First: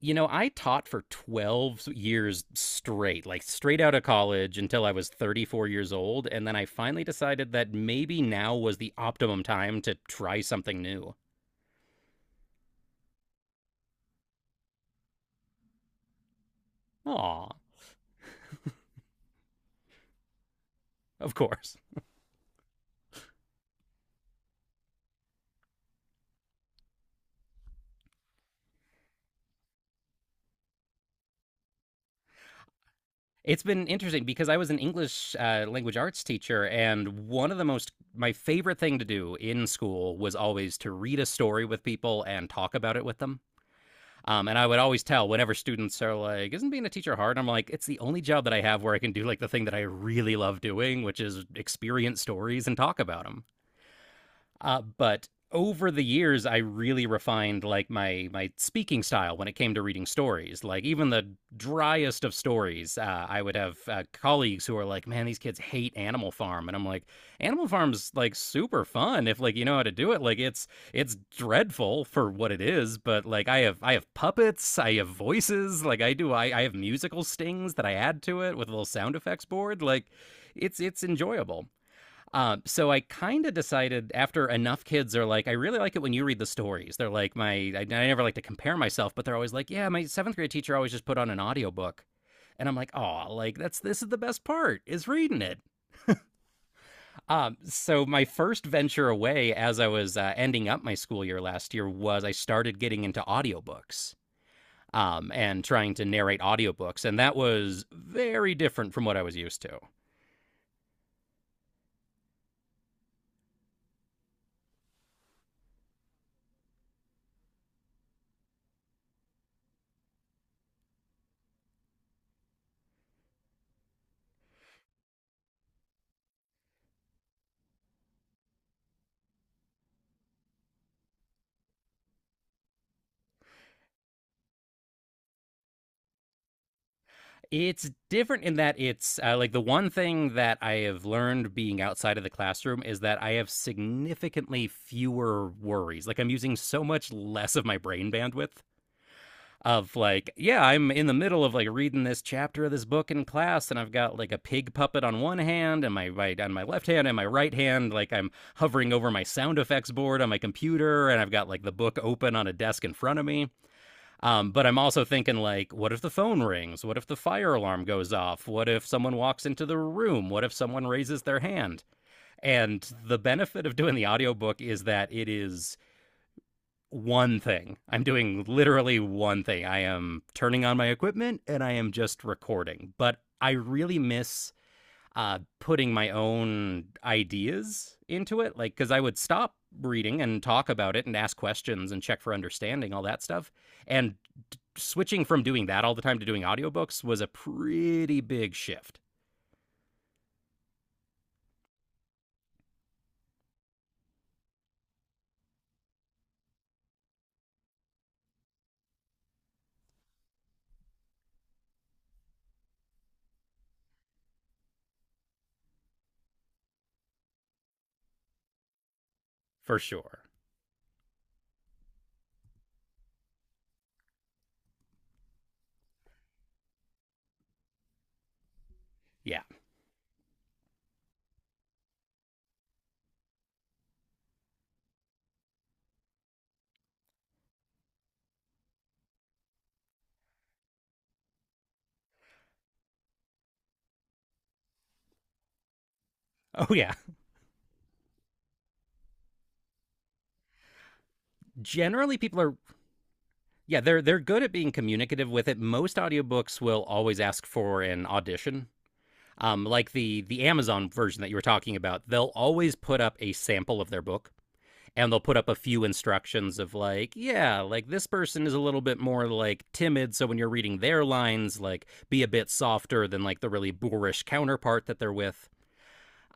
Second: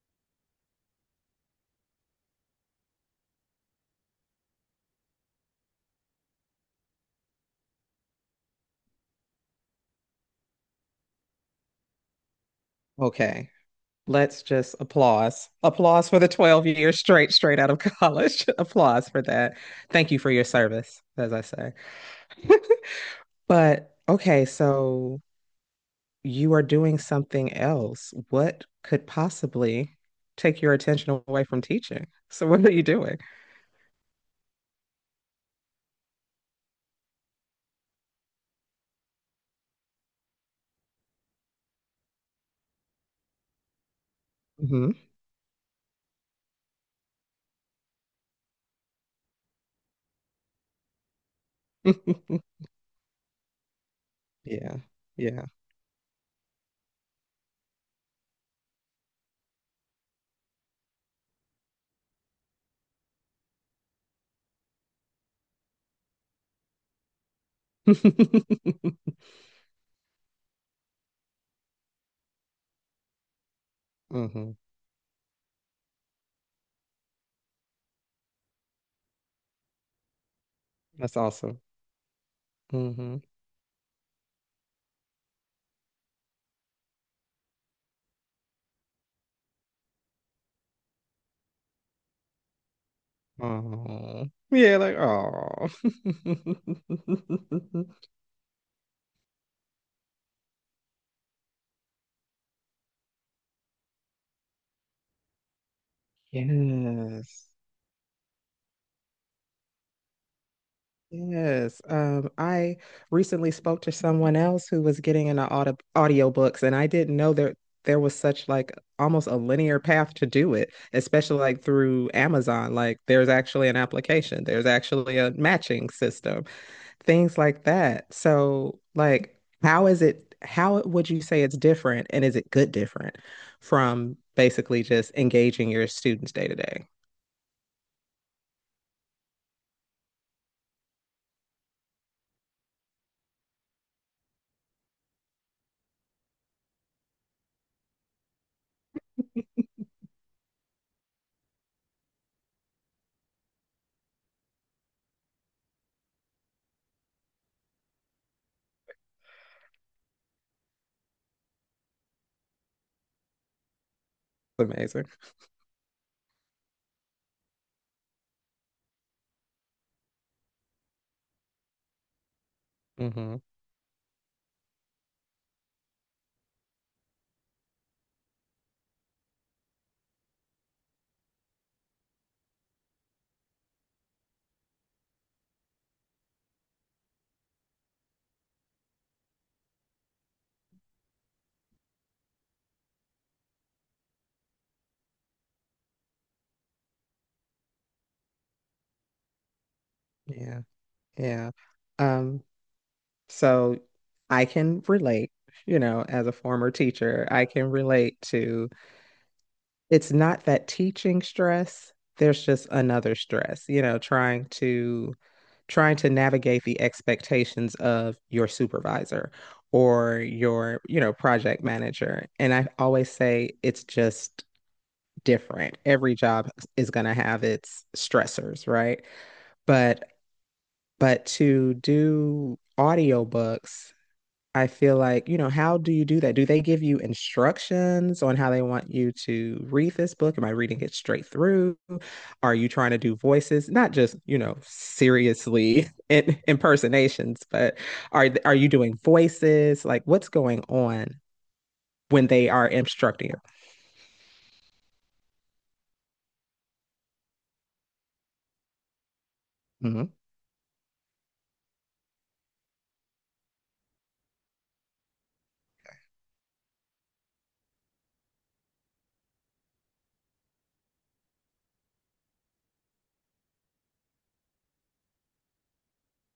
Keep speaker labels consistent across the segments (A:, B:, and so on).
A: You know, I taught for 12 years straight, like straight out of college until I was 34 years old. And then I finally decided that maybe now was the optimum time to try something new.
B: Okay. Let's just applause. Applause for the 12 years straight,
A: Aw,
B: straight out of college. Applause for that. Thank you for your service, as
A: of
B: I say.
A: course.
B: But okay, so you are doing something else. What could possibly take your attention away from teaching? So what are you doing?
A: It's been interesting because I was an English language arts teacher, and one of the my favorite thing to do in school was always to read a story with people and talk about it with them. And I would
B: Hmm.
A: always tell whenever students are like, "Isn't being a teacher hard?" I'm like, "It's the only job that I have where I can do like the thing that I really love doing, which is experience stories and talk about them."
B: Yeah.
A: But
B: Yeah.
A: over the years, I really refined like my speaking style when it came to reading stories. Like even the driest of stories, I would have colleagues who are like, "Man, these kids hate Animal Farm," and I'm like, "Animal Farm's like super fun if like you know how to do it. Like it's dreadful for what it is, but like I have
B: Hmm.
A: puppets, I have voices, like I have musical stings that I add to it with a little sound effects board. Like it's
B: That's awesome.
A: enjoyable. So I
B: Hmm.
A: kind of decided after enough kids are like, I really like it when you read the stories. They're like, I never like to compare myself, but they're always like, yeah, my seventh grade teacher always just put on an audiobook. And I'm like, oh, like that's this is the
B: Oh.
A: best
B: Yeah,
A: part
B: like
A: is reading it.
B: oh.
A: So my first venture away as I was ending up my school year last year was I started getting into audiobooks and trying to narrate audiobooks. And that
B: Yes.
A: was very different from what I was used to.
B: Yes. I recently spoke to someone else who was getting into audiobooks, and I didn't know there was such like almost a linear path to do it, especially like through Amazon. Like there's actually an application, there's actually a matching system, things like that. So like how is it, how would you say it's different and is it good different from basically just engaging your students day to day?
A: It's different in that it's like the one thing that I have learned being outside of the classroom is that I have significantly fewer worries. Like I'm using so much less of my brain bandwidth of like, yeah, I'm in the middle of like reading this chapter of this book in class and I've got like a pig puppet on one hand and my right on my left hand and my right hand like I'm hovering over my sound effects board on my computer and I've got like the book open on a desk in front of me. But I'm also
B: Amazing.
A: thinking like, what if the phone rings? What if the fire alarm goes off? What if someone walks into the room? What if someone raises their hand? And the
B: Hmm.
A: benefit of doing the audiobook is that it is one thing. I'm doing literally one thing. I am turning on my equipment and I am just recording. But I really miss putting my own ideas into it. Like, because I would stop reading and talk about it and ask questions and check for understanding, all that stuff. And switching from doing that all the time to doing audiobooks was a pretty big shift
B: Yeah. Yeah. Um, so I can relate, you know, as a former teacher. I can relate to, it's not that teaching stress, there's just another stress, you know, trying to, trying to navigate the expectations of your supervisor
A: for
B: or
A: sure.
B: your, you know, project manager. And I always say it's just different. Every job is going to have its stressors, right?
A: Yeah.
B: But but to do audiobooks, I feel like, you know, how do you do that? Do they give you instructions on how they want you to read this book? Am I reading it straight through? Are you trying to do voices? Not just, you know, seriously in,
A: Oh yeah.
B: impersonations, but are you doing voices? Like what's going on
A: Generally
B: when
A: people
B: they
A: are
B: are instructing
A: yeah, they're good at being communicative with it. Most audiobooks will always ask for an audition,
B: you?
A: like
B: Mhm.
A: the Amazon version that you were talking about, they'll always put up a sample of their book and they'll put up a few instructions of like, yeah, like this person is a little bit more like timid, so when you're reading their lines, like be a bit softer than like the really boorish counterpart that they're with.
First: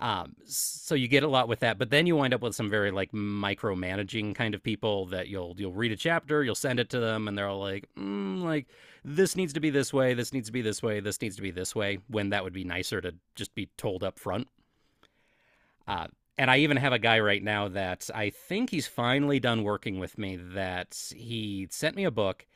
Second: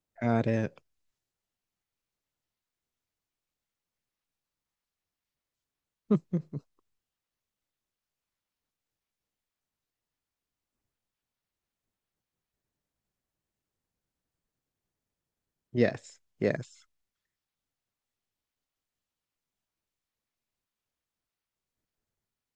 A: Um,
B: Got it.
A: so you get a lot with that, but then you wind up with some very like micromanaging kind of people that you'll read a chapter, you'll send it to them, and they're all like, mm, like this needs to be this way, this needs to be this way, this needs to be this way. When that would be nicer to just be told up front. Uh,
B: Yes.
A: and I even
B: Yes.
A: have a guy right now that I think he's finally done working with me. That he sent me a book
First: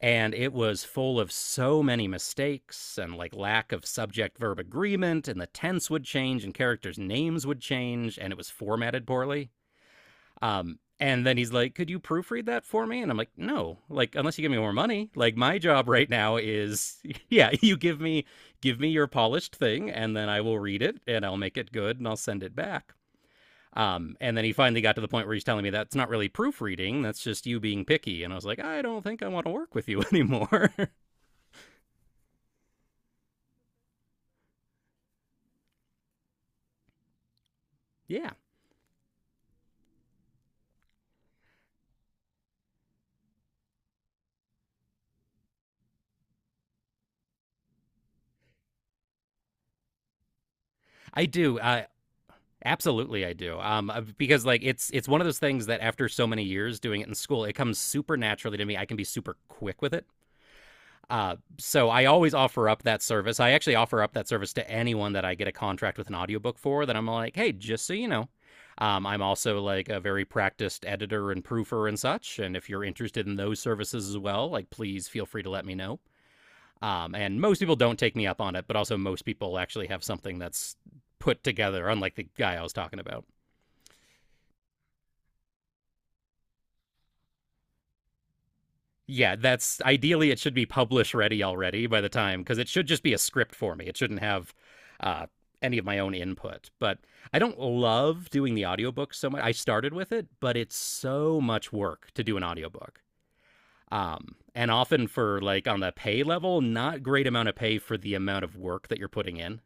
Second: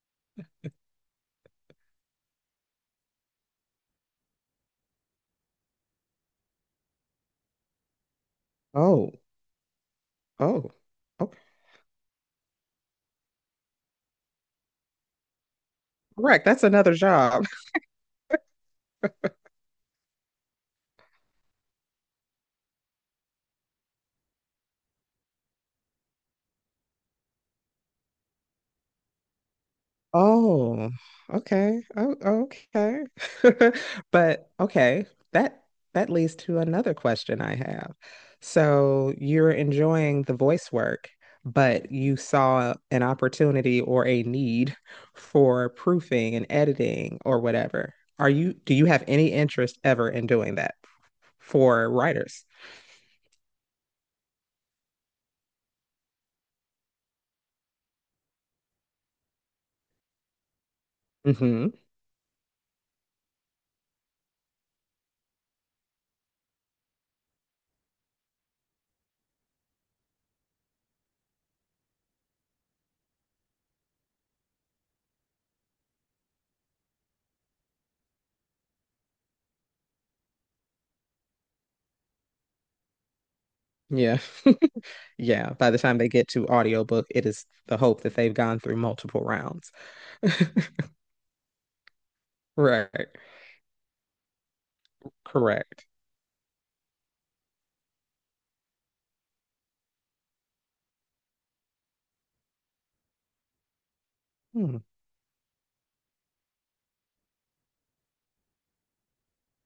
A: and it was full of so many mistakes and like lack of subject verb agreement and the tense would change and characters names would change and it was formatted
B: Oh,
A: poorly,
B: oh,
A: and then
B: okay.
A: he's like, could you proofread that for me? And I'm like, no, like unless you give me more money, like my job right now
B: Correct. That's another
A: is
B: job.
A: yeah, you give me, give me your polished thing and then I will read it and I'll make it good and I'll send it back. And then he finally got to the point where he's telling me that's not really proofreading. That's just you being picky. And I was like, I don't think I want to work with you anymore.
B: Oh, okay. Oh, okay. But okay, that that leads to another question I have.
A: Yeah,
B: So you're enjoying the voice work, but you saw an opportunity or a need for proofing and editing or whatever. Are you, do you have any interest ever in doing that
A: I do.
B: for writers?
A: Absolutely, I do. Because like it's one of those things that after so many years doing it in school, it comes super naturally to me. I can be super quick with it. Uh,
B: Hmm.
A: so I always offer up that service. I actually offer up that service to anyone that I get a contract with an audiobook for. That I'm like, hey, just so you know, I'm also like a very practiced editor and proofer and such. And if you're interested in those services as well, like please feel free to let me know. And most people don't take me up on it, but also most people actually have something that's put together, unlike the guy I was talking about.
B: Yeah. Yeah. By the time they get to audiobook, it is the hope that they've gone through multiple
A: Yeah,
B: rounds.
A: that's ideally it should be publish ready already by the time, because it should just
B: Right.
A: be a script for me. It shouldn't have uh, any of
B: Correct.
A: my own input. But I don't love doing the audiobook so much. I started with it, but it's so much work to do an audiobook. And
B: Hmm.
A: often for like on the pay level, not great amount of pay for the amount of work that you're putting in.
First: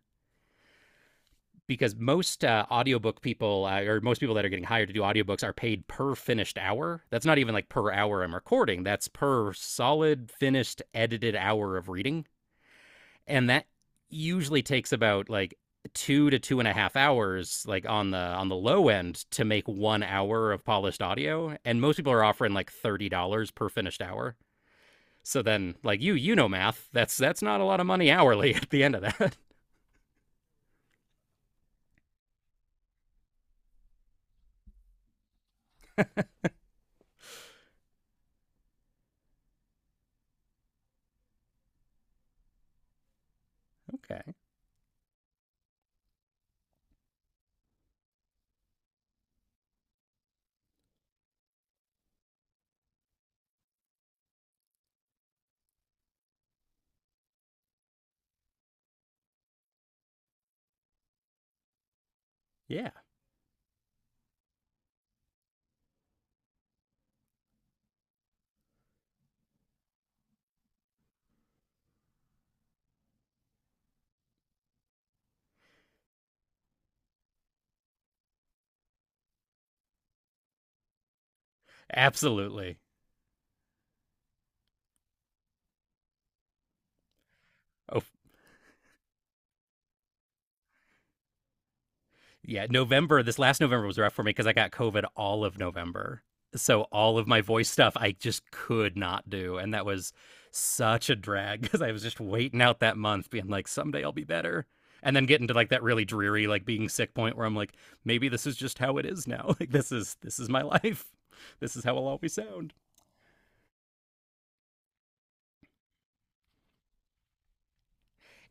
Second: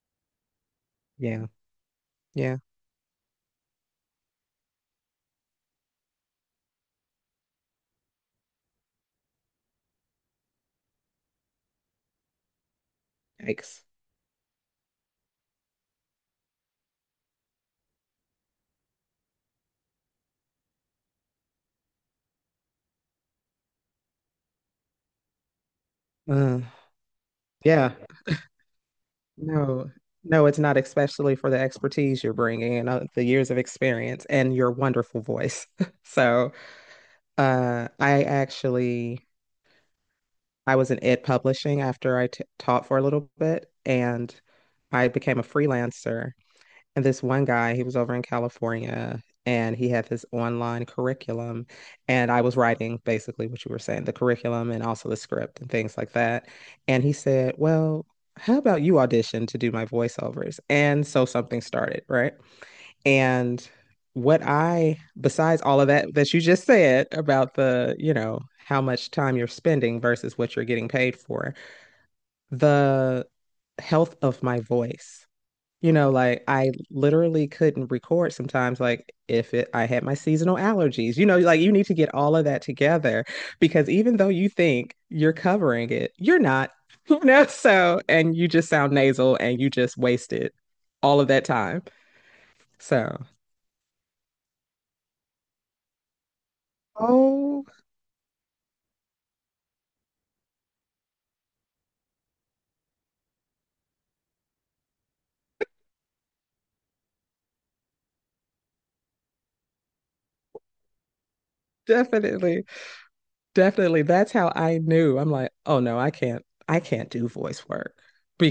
B: Yeah.
A: Because most
B: Yeah.
A: audiobook people, or most people that are getting hired to do audiobooks are paid per finished hour. That's not even like per hour I'm recording. That's per solid finished edited hour of reading, and that
B: Yikes.
A: usually takes about like two to two and a half hours like on the low end to make one hour of polished audio, and most people are offering like $30 per finished hour. So then like you know,
B: Uh,
A: math, that's not a lot of
B: Yeah.
A: money hourly at the end of that.
B: No, no, it's not, especially for the expertise you're bringing and the years of experience and your wonderful voice. So, uh, I actually I was in ed publishing after I t taught for a little bit,
A: Okay,
B: and I became a freelancer. And this one guy, he was over in California and he had this online curriculum. And I was writing basically what you were saying, the curriculum and also the script and things like that. And he said, "Well, how about you audition to do my voiceovers?" And so something started, right?
A: yeah,
B: And what I, besides all of that that you just said about the, you know, how much time you're spending versus what you're getting paid for, the health of my voice, you know, like I literally couldn't record sometimes, like if it, I had my seasonal allergies. You know, like you need to get all of that
A: absolutely.
B: together because even though you think you're covering it, you're not, you know, so,
A: Oh,
B: and you just sound nasal and you just wasted all of that time.
A: yeah, November,
B: So,
A: this last November was rough for me because I got COVID all of November. So all of my
B: oh,
A: voice stuff I just could not do. And that was such a drag because I was just waiting out that month, being like, someday I'll be better. And then getting to like that really dreary, like being sick point where I'm like, maybe this is just how it is now. Like this is my life. This is how I'll always
B: definitely.
A: sound.
B: Definitely. That's how I knew. I'm like, oh no, I can't do voice work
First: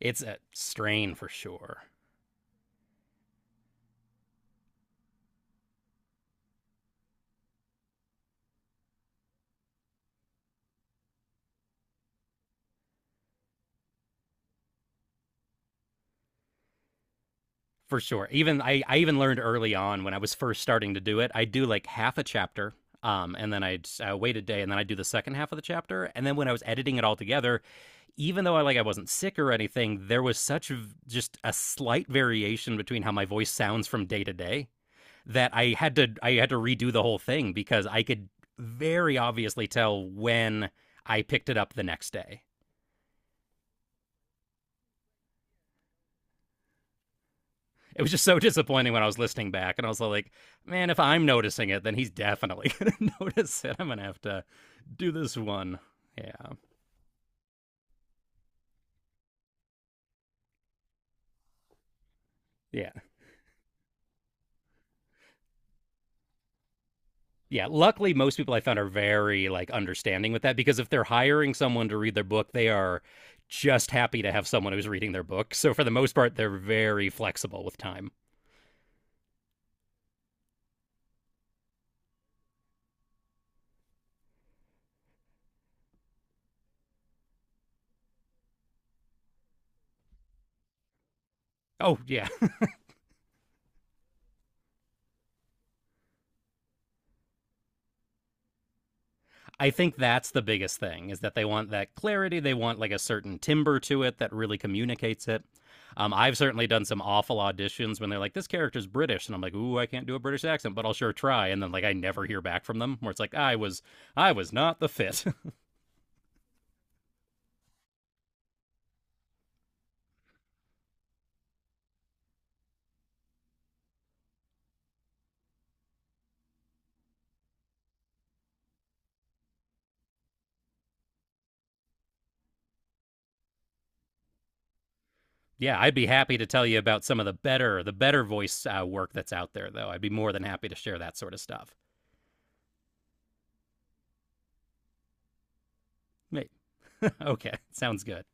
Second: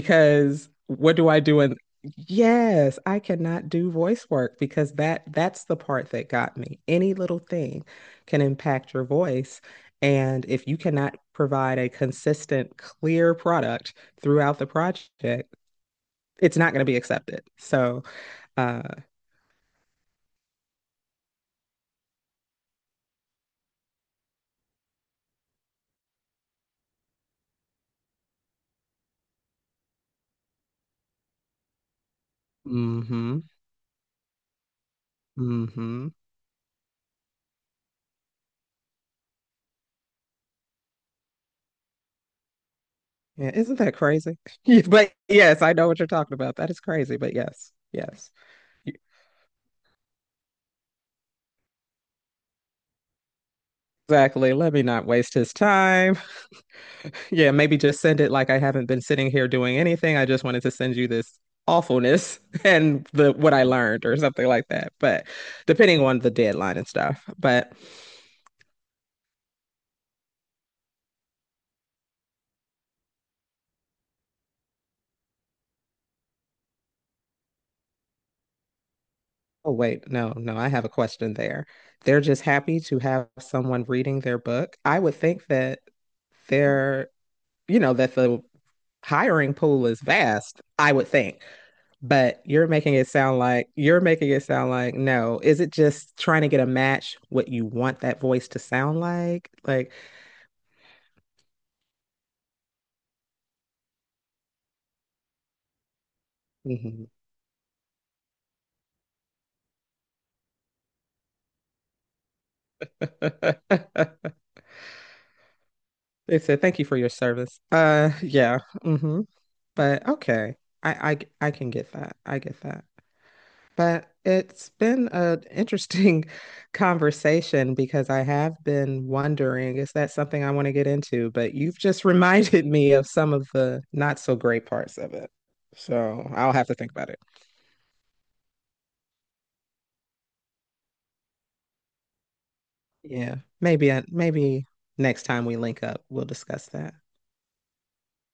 A: It's a strain
B: what
A: for
B: do I do? And
A: sure.
B: yes, I cannot do voice work because that's the part that got me. Any little thing can impact your voice. And if you cannot provide a consistent, clear product throughout the project, it's not going to be accepted.
A: For
B: So,
A: sure.
B: uh,
A: I even learned early on when I was first starting to do it. I do like half a chapter, and then I'd wait a day, and then I'd do the second half of the chapter. And then when I was editing it all together, even though I like I wasn't sick or anything, there was such just a slight variation between how my
B: mm-hmm,
A: voice sounds from day to day that
B: mm-hmm.
A: I had to redo the whole thing because I could very obviously tell when I picked it up the next day.
B: Yeah, isn't that crazy? Yeah, but yes, I know what you're talking about. That is crazy, but yes,
A: It was just
B: yes.
A: so disappointing when I was listening back, and I was like, man, if I'm noticing it, then he's definitely gonna notice it. I'm gonna have to
B: Exactly. Let me not
A: do
B: waste
A: this
B: his
A: one.
B: time.
A: Yeah.
B: Yeah, maybe just send it like I haven't been sitting here doing anything. I just wanted to send you this awfulness
A: Yeah.
B: and the what I learned or something like that. But depending on the deadline and stuff.
A: Yeah.
B: But
A: Luckily, most people I found are very like understanding with that because if they're hiring someone to read their book, they are just happy to have someone who's reading their book. So for the most part, they're very flexible with time.
B: oh, wait, no, no, I have a question there. They're just happy to have someone reading their book. I would think that they're, you know, that the hiring pool is vast, I would think.
A: Oh, yeah.
B: But you're making it sound like, you're making it sound like no. Is it just trying to get a match what you want that voice to sound like?
A: I
B: Like,
A: think that's the biggest thing is that they want that clarity. They want like a certain timbre to it that really communicates it. I've certainly done some
B: mhm.
A: awful auditions when they're like, "This character's British," and I'm like, "Ooh, I can't do a British accent, but I'll sure try." And then like I never hear back from them. Where it's like, I was not the fit."
B: They said, thank you for your service. Yeah. Hmm. But okay. I, I can get that. I get that. But it's been an interesting conversation because I have been wondering, is that something I want to get into? But you've just reminded me of some of the not so great parts of it.
A: Yeah, I'd be
B: So
A: happy to
B: I'll
A: tell
B: have to
A: you
B: think
A: about
B: about it.
A: some of the better voice work that's out there, though. I'd be more than happy to share that sort of stuff.
B: Yeah. Maybe next time we link up, we'll
A: Wait.
B: discuss that.
A: Okay, sounds good.